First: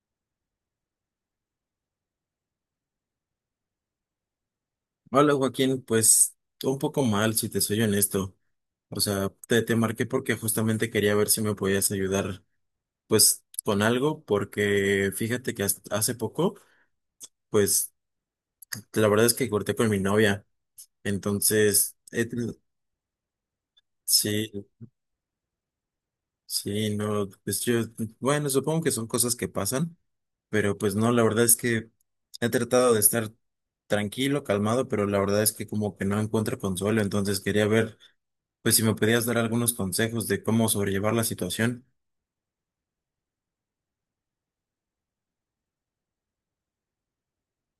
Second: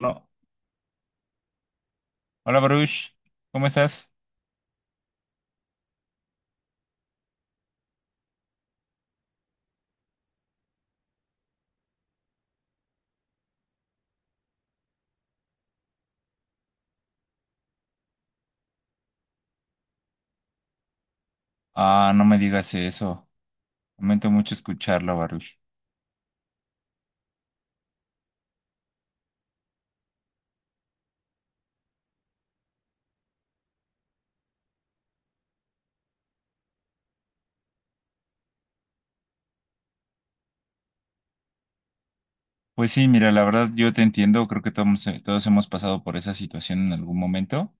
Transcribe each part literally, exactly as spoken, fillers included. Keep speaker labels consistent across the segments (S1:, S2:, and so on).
S1: No. Hola Baruch, ¿cómo estás?
S2: Hola Joaquín, pues un poco mal, si te soy honesto. O sea, te, te marqué porque justamente quería ver si me podías ayudar, pues, con algo, porque fíjate que hasta hace poco, pues, la verdad es que corté con mi novia. Entonces,
S1: Ah, no
S2: he
S1: me
S2: ten-
S1: digas eso. Lamento mucho
S2: sí,
S1: escucharlo, Baruch.
S2: sí, no, pues yo, bueno, supongo que son cosas que pasan, pero pues no, la verdad es que he tratado de estar tranquilo calmado, pero la verdad es que que como que no encuentro consuelo. Entonces quería ver pues si me podías dar algunos consejos de cómo sobrellevar la situación.
S1: Pues sí, mira, la verdad yo te entiendo, creo que todos, eh, todos hemos pasado por esa situación en algún momento.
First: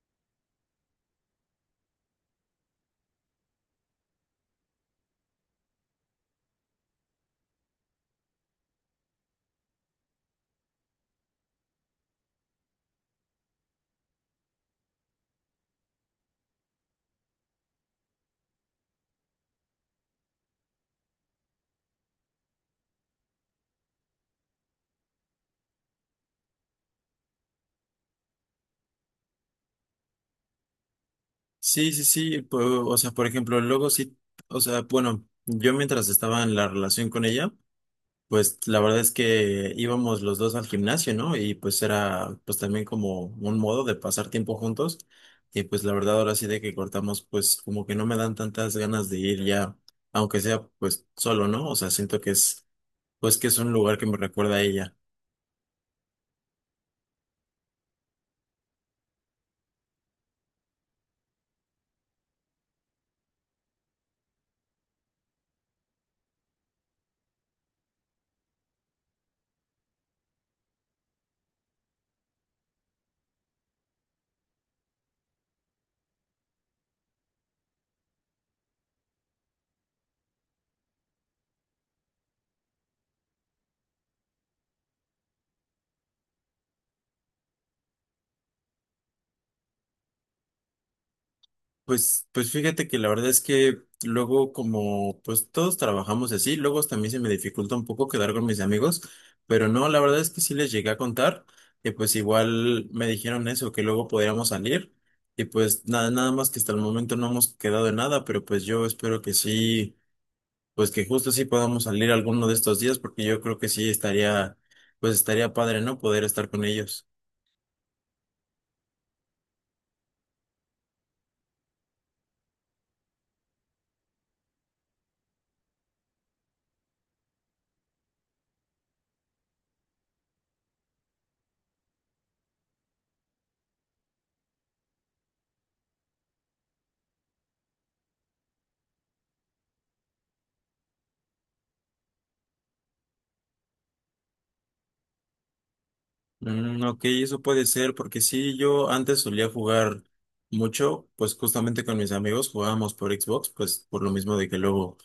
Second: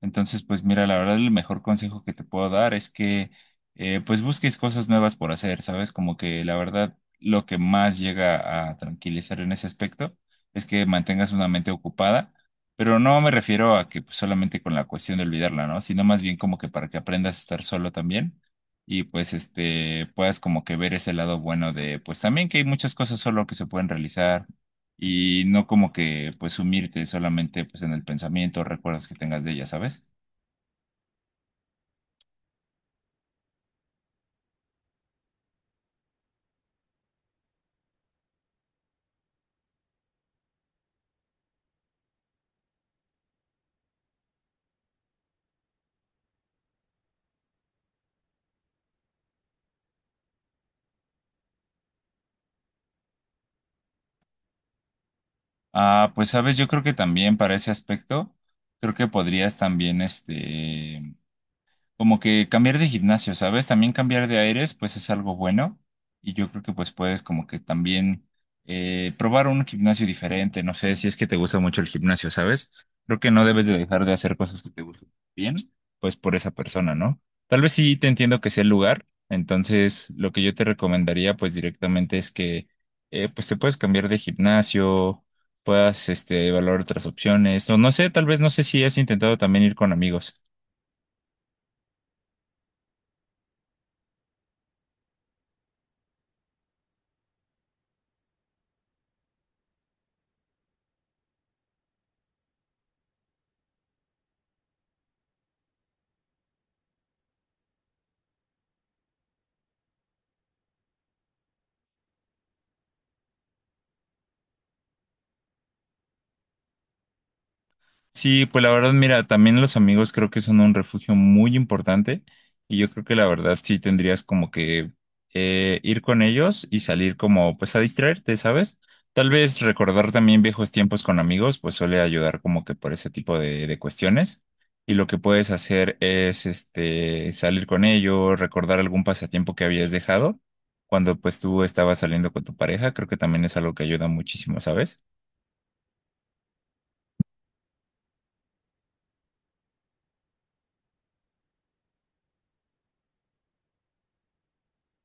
S1: Entonces, pues mira, la verdad el mejor consejo que te puedo dar es que eh, pues busques cosas nuevas por hacer, ¿sabes? Como que la verdad lo que más llega a tranquilizar en ese aspecto es que mantengas una mente ocupada, pero no me refiero a que pues, solamente con la cuestión de olvidarla, ¿no? Sino más bien como que para que aprendas a estar solo también y pues este puedas como que ver ese lado bueno de pues también que hay muchas cosas solo que se pueden realizar y no como que pues sumirte solamente pues en el pensamiento, recuerdos que tengas de ella, ¿sabes?
S2: Sí, sí, sí, po- o sea, por ejemplo, luego sí, o sea, bueno, yo mientras estaba en la relación con ella, pues la verdad es que íbamos los dos al gimnasio, ¿no? Y pues era pues también como un modo de pasar tiempo juntos, y pues la verdad ahora sí de que cortamos, pues como que no me dan tantas ganas de ir ya, aunque sea pues solo, ¿no? O sea, siento que es, pues que es un lugar que me recuerda a ella.
S1: Ah, pues sabes, yo creo que también para ese aspecto creo que podrías también este como que cambiar de gimnasio, ¿sabes? También cambiar de aires, pues es algo bueno. Y yo creo que pues puedes como que también eh, probar un gimnasio diferente. No sé si es que te gusta mucho el gimnasio, ¿sabes? Creo que no debes de dejar de hacer cosas que te gusten bien, pues por esa persona, ¿no? Tal vez sí te entiendo que sea el lugar. Entonces, lo que yo te recomendaría pues directamente es que eh, pues te puedes cambiar de gimnasio, puedas este, evaluar otras opciones. O no sé, tal vez no sé si has intentado también ir con amigos.
S2: Pues, pues fíjate que la verdad es que luego, como pues todos trabajamos así, luego hasta a mí se me dificulta un poco quedar con mis amigos, pero no, la verdad es que sí les llegué a contar, y pues igual me dijeron eso, que luego podíamos salir, y pues nada, nada más que hasta el momento no hemos quedado en nada, pero pues yo espero que sí, pues que justo sí podamos salir alguno de estos días, porque yo creo que sí estaría, pues estaría padre, ¿no? Poder estar con ellos.
S1: Sí, pues la verdad, mira, también los amigos creo que son un refugio muy importante y yo creo que la verdad sí tendrías como que eh, ir con ellos y salir como pues a distraerte, ¿sabes? Tal vez recordar también viejos tiempos con amigos pues suele ayudar como que por ese tipo de, de cuestiones y lo que puedes hacer es este salir con ellos, recordar algún pasatiempo que habías dejado cuando pues tú estabas saliendo con tu pareja, creo que también es algo que ayuda muchísimo, ¿sabes?
S2: Mm, ok, eso puede ser, porque sí, yo antes solía jugar mucho, pues justamente con mis amigos jugábamos por Xbox, pues por lo mismo de que luego,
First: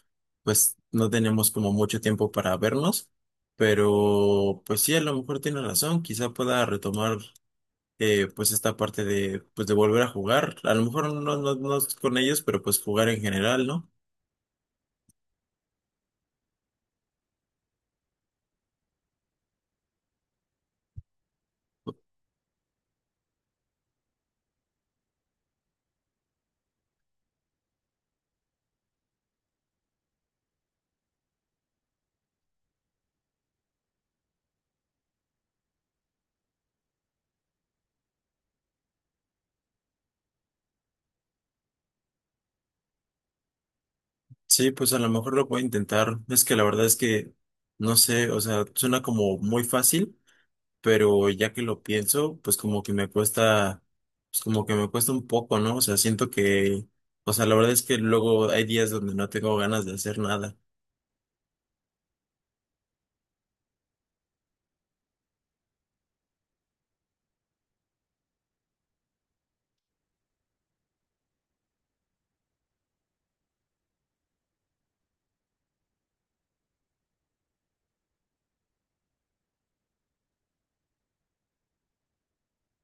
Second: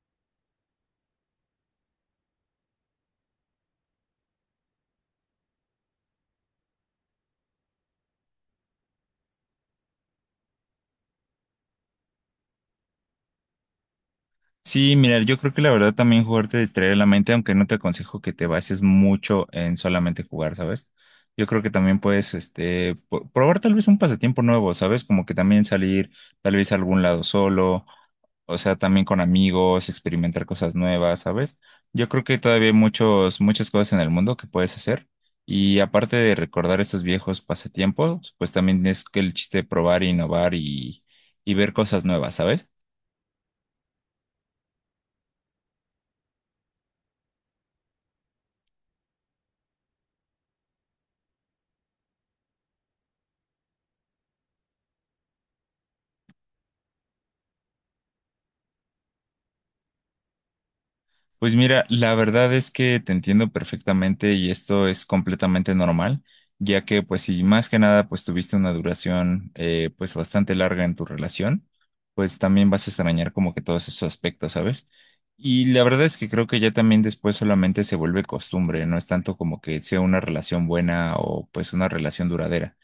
S2: pues no teníamos como mucho tiempo para vernos, pero pues sí, a lo mejor tiene razón, quizá pueda retomar eh, pues esta parte de, pues de volver a jugar, a lo mejor no, no, no con ellos, pero pues jugar en general, ¿no?
S1: Sí, mira, yo creo que la verdad también jugar te distrae la mente, aunque no te aconsejo que te bases mucho en solamente jugar, ¿sabes? Yo creo que también puedes, este, po- probar tal vez un pasatiempo nuevo, ¿sabes? Como que también salir tal vez a algún lado solo, o sea, también con amigos, experimentar cosas nuevas, ¿sabes? Yo creo que todavía hay muchos, muchas cosas en el mundo que puedes hacer. Y aparte de recordar estos viejos pasatiempos, pues también es que el chiste de probar, innovar y, y ver cosas nuevas, ¿sabes?
S2: Sí, pues a lo mejor lo puedo intentar, es que la verdad es que, no sé, o sea, suena como muy fácil, pero ya que lo pienso, pues como que me cuesta, pues como que me cuesta un poco, ¿no? O sea, siento que, o sea, la verdad es que luego hay días donde no tengo ganas de hacer nada.
S1: Pues mira, la verdad es que te entiendo perfectamente y esto es completamente normal, ya que pues si más que nada pues tuviste una duración eh, pues bastante larga en tu relación, pues también vas a extrañar como que todos esos aspectos, ¿sabes? Y la verdad es que creo que ya también después solamente se vuelve costumbre, no es tanto como que sea una relación buena o pues una relación duradera,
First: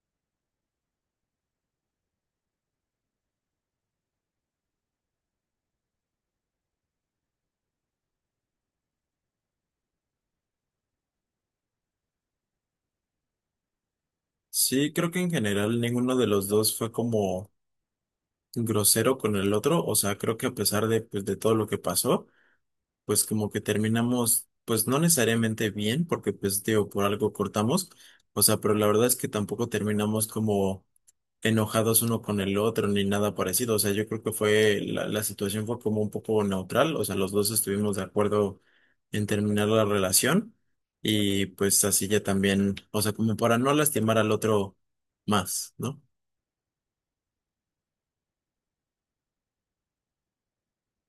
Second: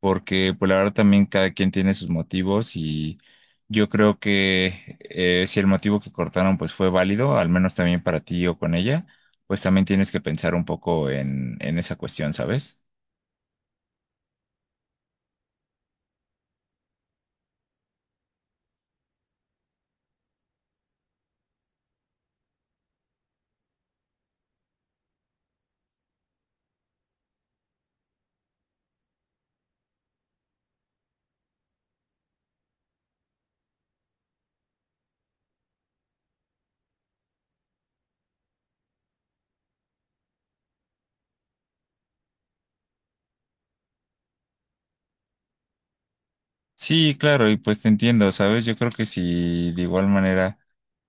S1: porque pues la verdad también cada quien tiene sus motivos. Yo creo que eh, si el motivo que cortaron pues fue válido, al menos también para ti o con ella, pues también tienes que pensar un poco en, en esa cuestión, ¿sabes?
S2: Sí, creo que en general ninguno de los dos fue como grosero con el otro, o sea, creo que a pesar de, pues, de todo lo que pasó, pues como que terminamos, pues no necesariamente bien, porque pues digo, por algo cortamos, o sea, pero la verdad es que tampoco terminamos como enojados uno con el otro ni nada parecido. O sea, yo creo que fue, la, la situación fue como un poco neutral. O sea, los dos estuvimos de acuerdo en terminar la relación, y pues así ya también, o sea, como para no lastimar al otro más, ¿no?
S1: Sí, claro, y pues te entiendo, ¿sabes? Yo creo que si de igual manera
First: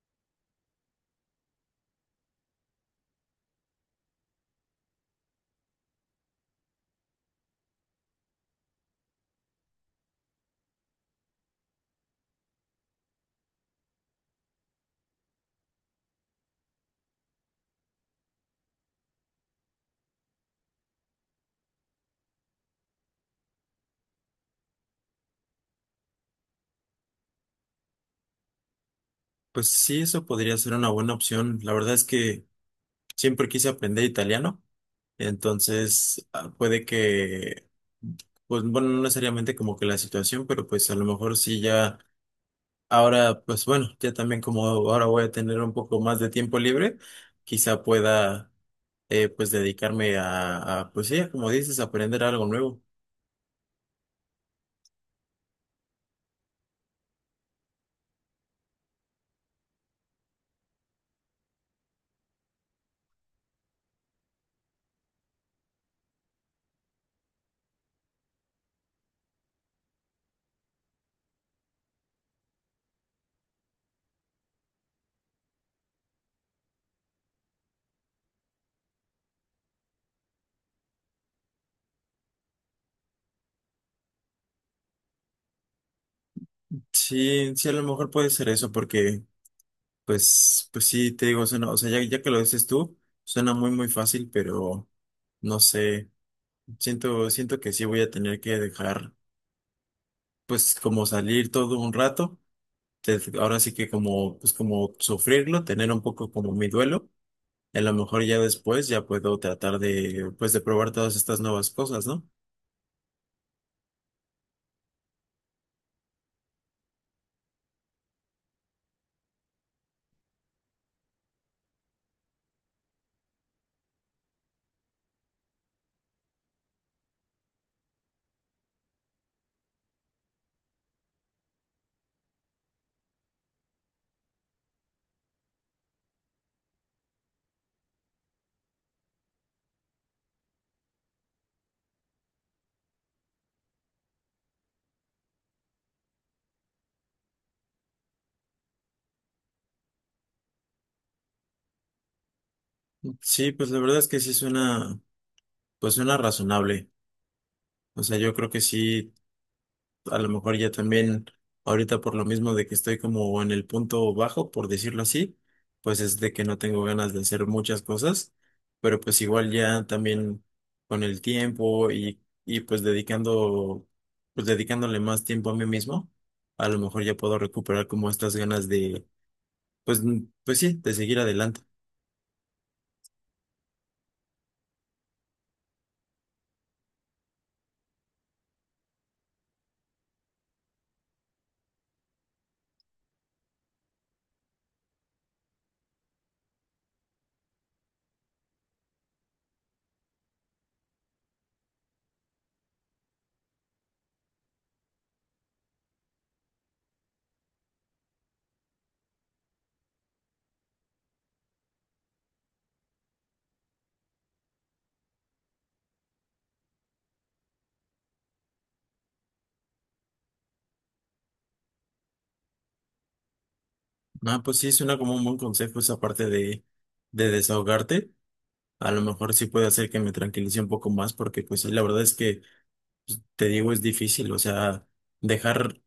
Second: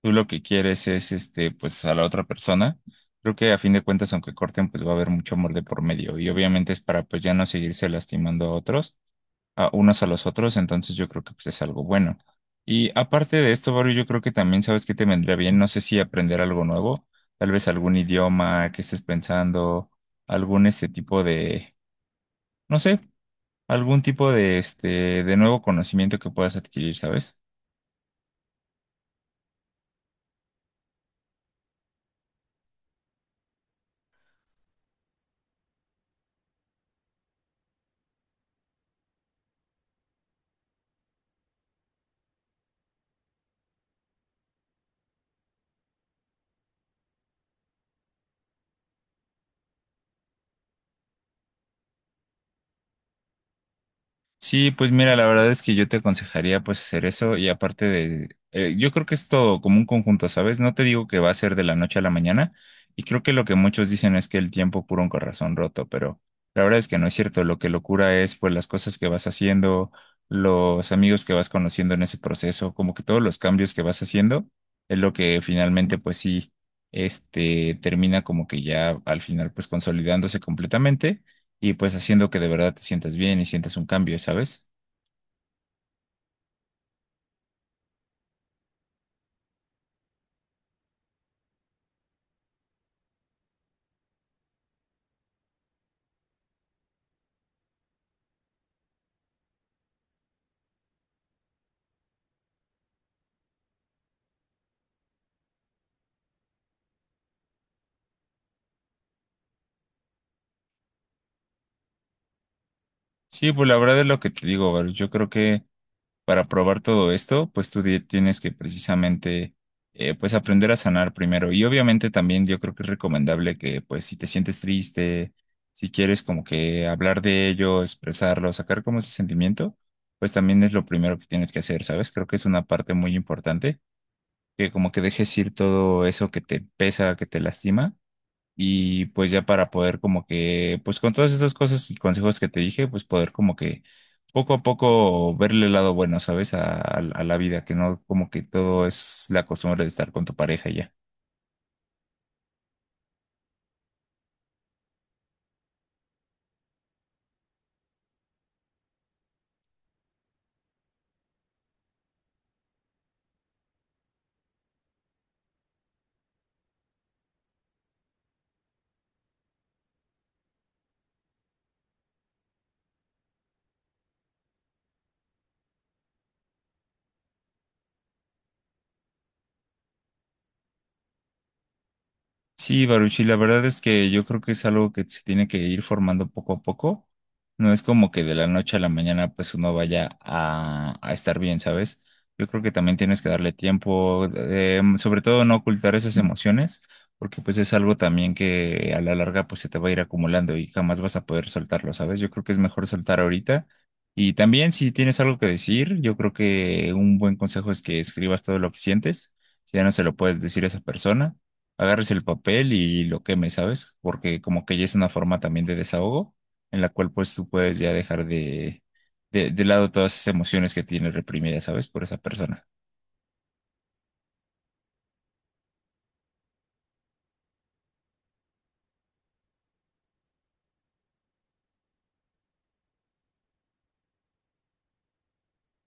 S1: tú lo que quieres es este, pues a la otra persona, creo que a fin de cuentas, aunque corten, pues va a haber mucho amor de por medio y obviamente es para pues ya no seguirse lastimando a otros a unos a los otros, entonces yo creo que pues, es algo bueno. Y aparte de esto, Baru, yo creo que también sabes que te vendría bien, no sé si aprender algo nuevo, tal vez algún idioma que estés pensando, algún este tipo de, no sé, algún tipo de este de nuevo conocimiento que puedas adquirir, ¿sabes?
S2: Pues sí, eso podría ser una buena opción. La verdad es que siempre quise aprender italiano, entonces ah, puede que, pues bueno, no necesariamente como que la situación, pero pues a lo mejor sí ya ahora, pues bueno, ya también como ahora voy a tener un poco más de tiempo libre, quizá pueda eh, pues dedicarme a, a, pues sí, como dices, aprender algo nuevo.
S1: Sí, pues mira, la verdad es que yo te aconsejaría pues hacer eso y aparte de, eh, yo creo que es todo como un conjunto, ¿sabes? No te digo que va a ser de la noche a la mañana y creo que lo que muchos dicen es que el tiempo cura un corazón roto, pero la verdad es que no es cierto, lo que lo cura es pues las cosas que vas haciendo, los amigos que vas conociendo en ese proceso, como que todos los cambios que vas haciendo es lo que finalmente pues sí, este termina como que ya al final pues consolidándose completamente y pues haciendo que de verdad te sientas bien y sientas un cambio, ¿sabes?
S2: Sí, sí, a lo mejor puede ser eso, porque pues, pues sí, te digo, suena- o sea, ya, ya que lo dices tú, suena muy, muy fácil, pero no sé, siento, siento que sí voy a tener que dejar pues como salir todo un rato, te- ahora sí que como, pues como sufrirlo, tener un poco como mi duelo. A lo mejor ya después ya puedo tratar de, pues, de probar todas estas nuevas cosas, ¿no?
S1: Sí, pues la verdad es lo que te digo, Baruch. Yo creo que para probar todo esto, pues tú di- tienes que precisamente, eh, pues aprender a sanar primero. Y obviamente también yo creo que es recomendable que, pues si te sientes triste, si quieres como que hablar de ello, expresarlo, sacar como ese sentimiento, pues también es lo primero que tienes que hacer, ¿sabes? Creo que es una parte muy importante, que como que dejes ir todo eso que te pesa, que te lastima. Y pues ya para poder como que, pues con todas esas cosas y consejos que te dije, pues poder como que poco a poco verle el lado bueno, ¿sabes? A, a- a la vida, que no como que todo es la costumbre de estar con tu pareja y ya.
S2: Sí, pues la verdad es que sí suena, pues suena razonable. O sea, yo creo que sí, a lo mejor ya también, ahorita por lo mismo de que estoy como en el punto bajo, por decirlo así, pues es de que no tengo ganas de hacer muchas cosas, pero pues igual ya también con el tiempo y, y pues dedicando, pues dedicándole más tiempo a mí mismo, a lo mejor ya puedo recuperar como estas ganas de pues, mm, pues sí, de seguir adelante.
S1: Sí, Baruchi, la verdad es que yo creo que es algo que se tiene que ir formando poco a poco. No es como que de la noche a la mañana pues uno vaya a, a estar bien, ¿sabes? Yo creo que también tienes que darle tiempo, eh, mm, sobre todo no ocultar esas emociones, porque pues es algo también que a la larga pues se te va a ir acumulando y jamás vas a poder soltarlo, ¿sabes? Yo creo que es mejor soltar ahorita. Y también si tienes algo que decir, yo creo que un buen consejo es que escribas todo lo que sientes, si ya no se lo puedes decir a esa persona, agarres el papel y lo quemes, ¿sabes? Porque como que ya es una forma también de desahogo en la cual pues tú puedes ya dejar de, de, de lado todas esas emociones que tienes reprimidas, ¿sabes? Por esa persona.
S2: Ah, pues sí, suena como un buen consejo esa parte de, de desahogarte. A lo mejor sí puede hacer que me tranquilice un poco más, porque pues sí, la verdad es que pues, te digo, es difícil, o sea, dejar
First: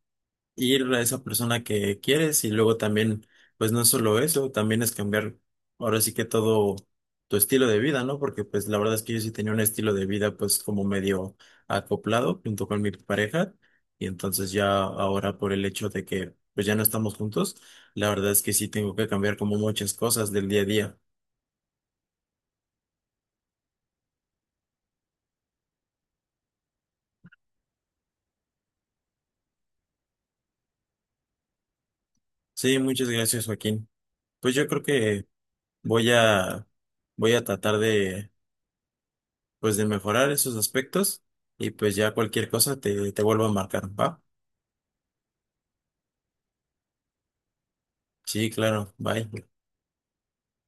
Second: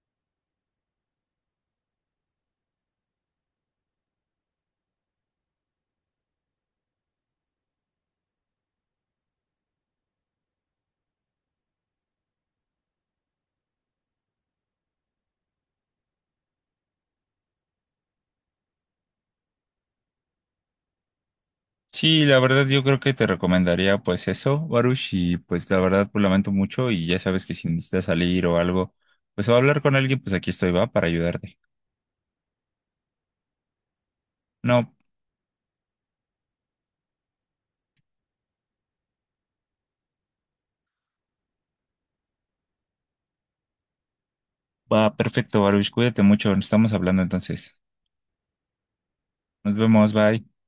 S2: ir a esa persona que quieres, y luego también, pues no es solo eso, también es cambiar ahora sí que todo tu estilo de vida, ¿no? Porque pues la verdad es que yo sí tenía un estilo de vida pues como medio acoplado junto con mi pareja, y entonces ya ahora, por el hecho de que pues ya no estamos juntos, la verdad es que sí tengo que cambiar como muchas cosas del día a día.
S1: Sí, la verdad yo creo que te recomendaría pues eso, Baruch, y pues la verdad pues lamento mucho y ya sabes que si necesitas salir o algo, pues o hablar con alguien, pues aquí estoy, va, para ayudarte.
S2: Sí, muchas gracias, Joaquín. Pues yo creo
S1: No,
S2: que voy a voy a tratar de pues de mejorar esos aspectos, y pues ya cualquier cosa te, te vuelvo a marcar, ¿va?
S1: va, perfecto, Baruch, cuídate mucho, nos estamos hablando entonces.
S2: Sí, claro, bye.
S1: Nos vemos, bye.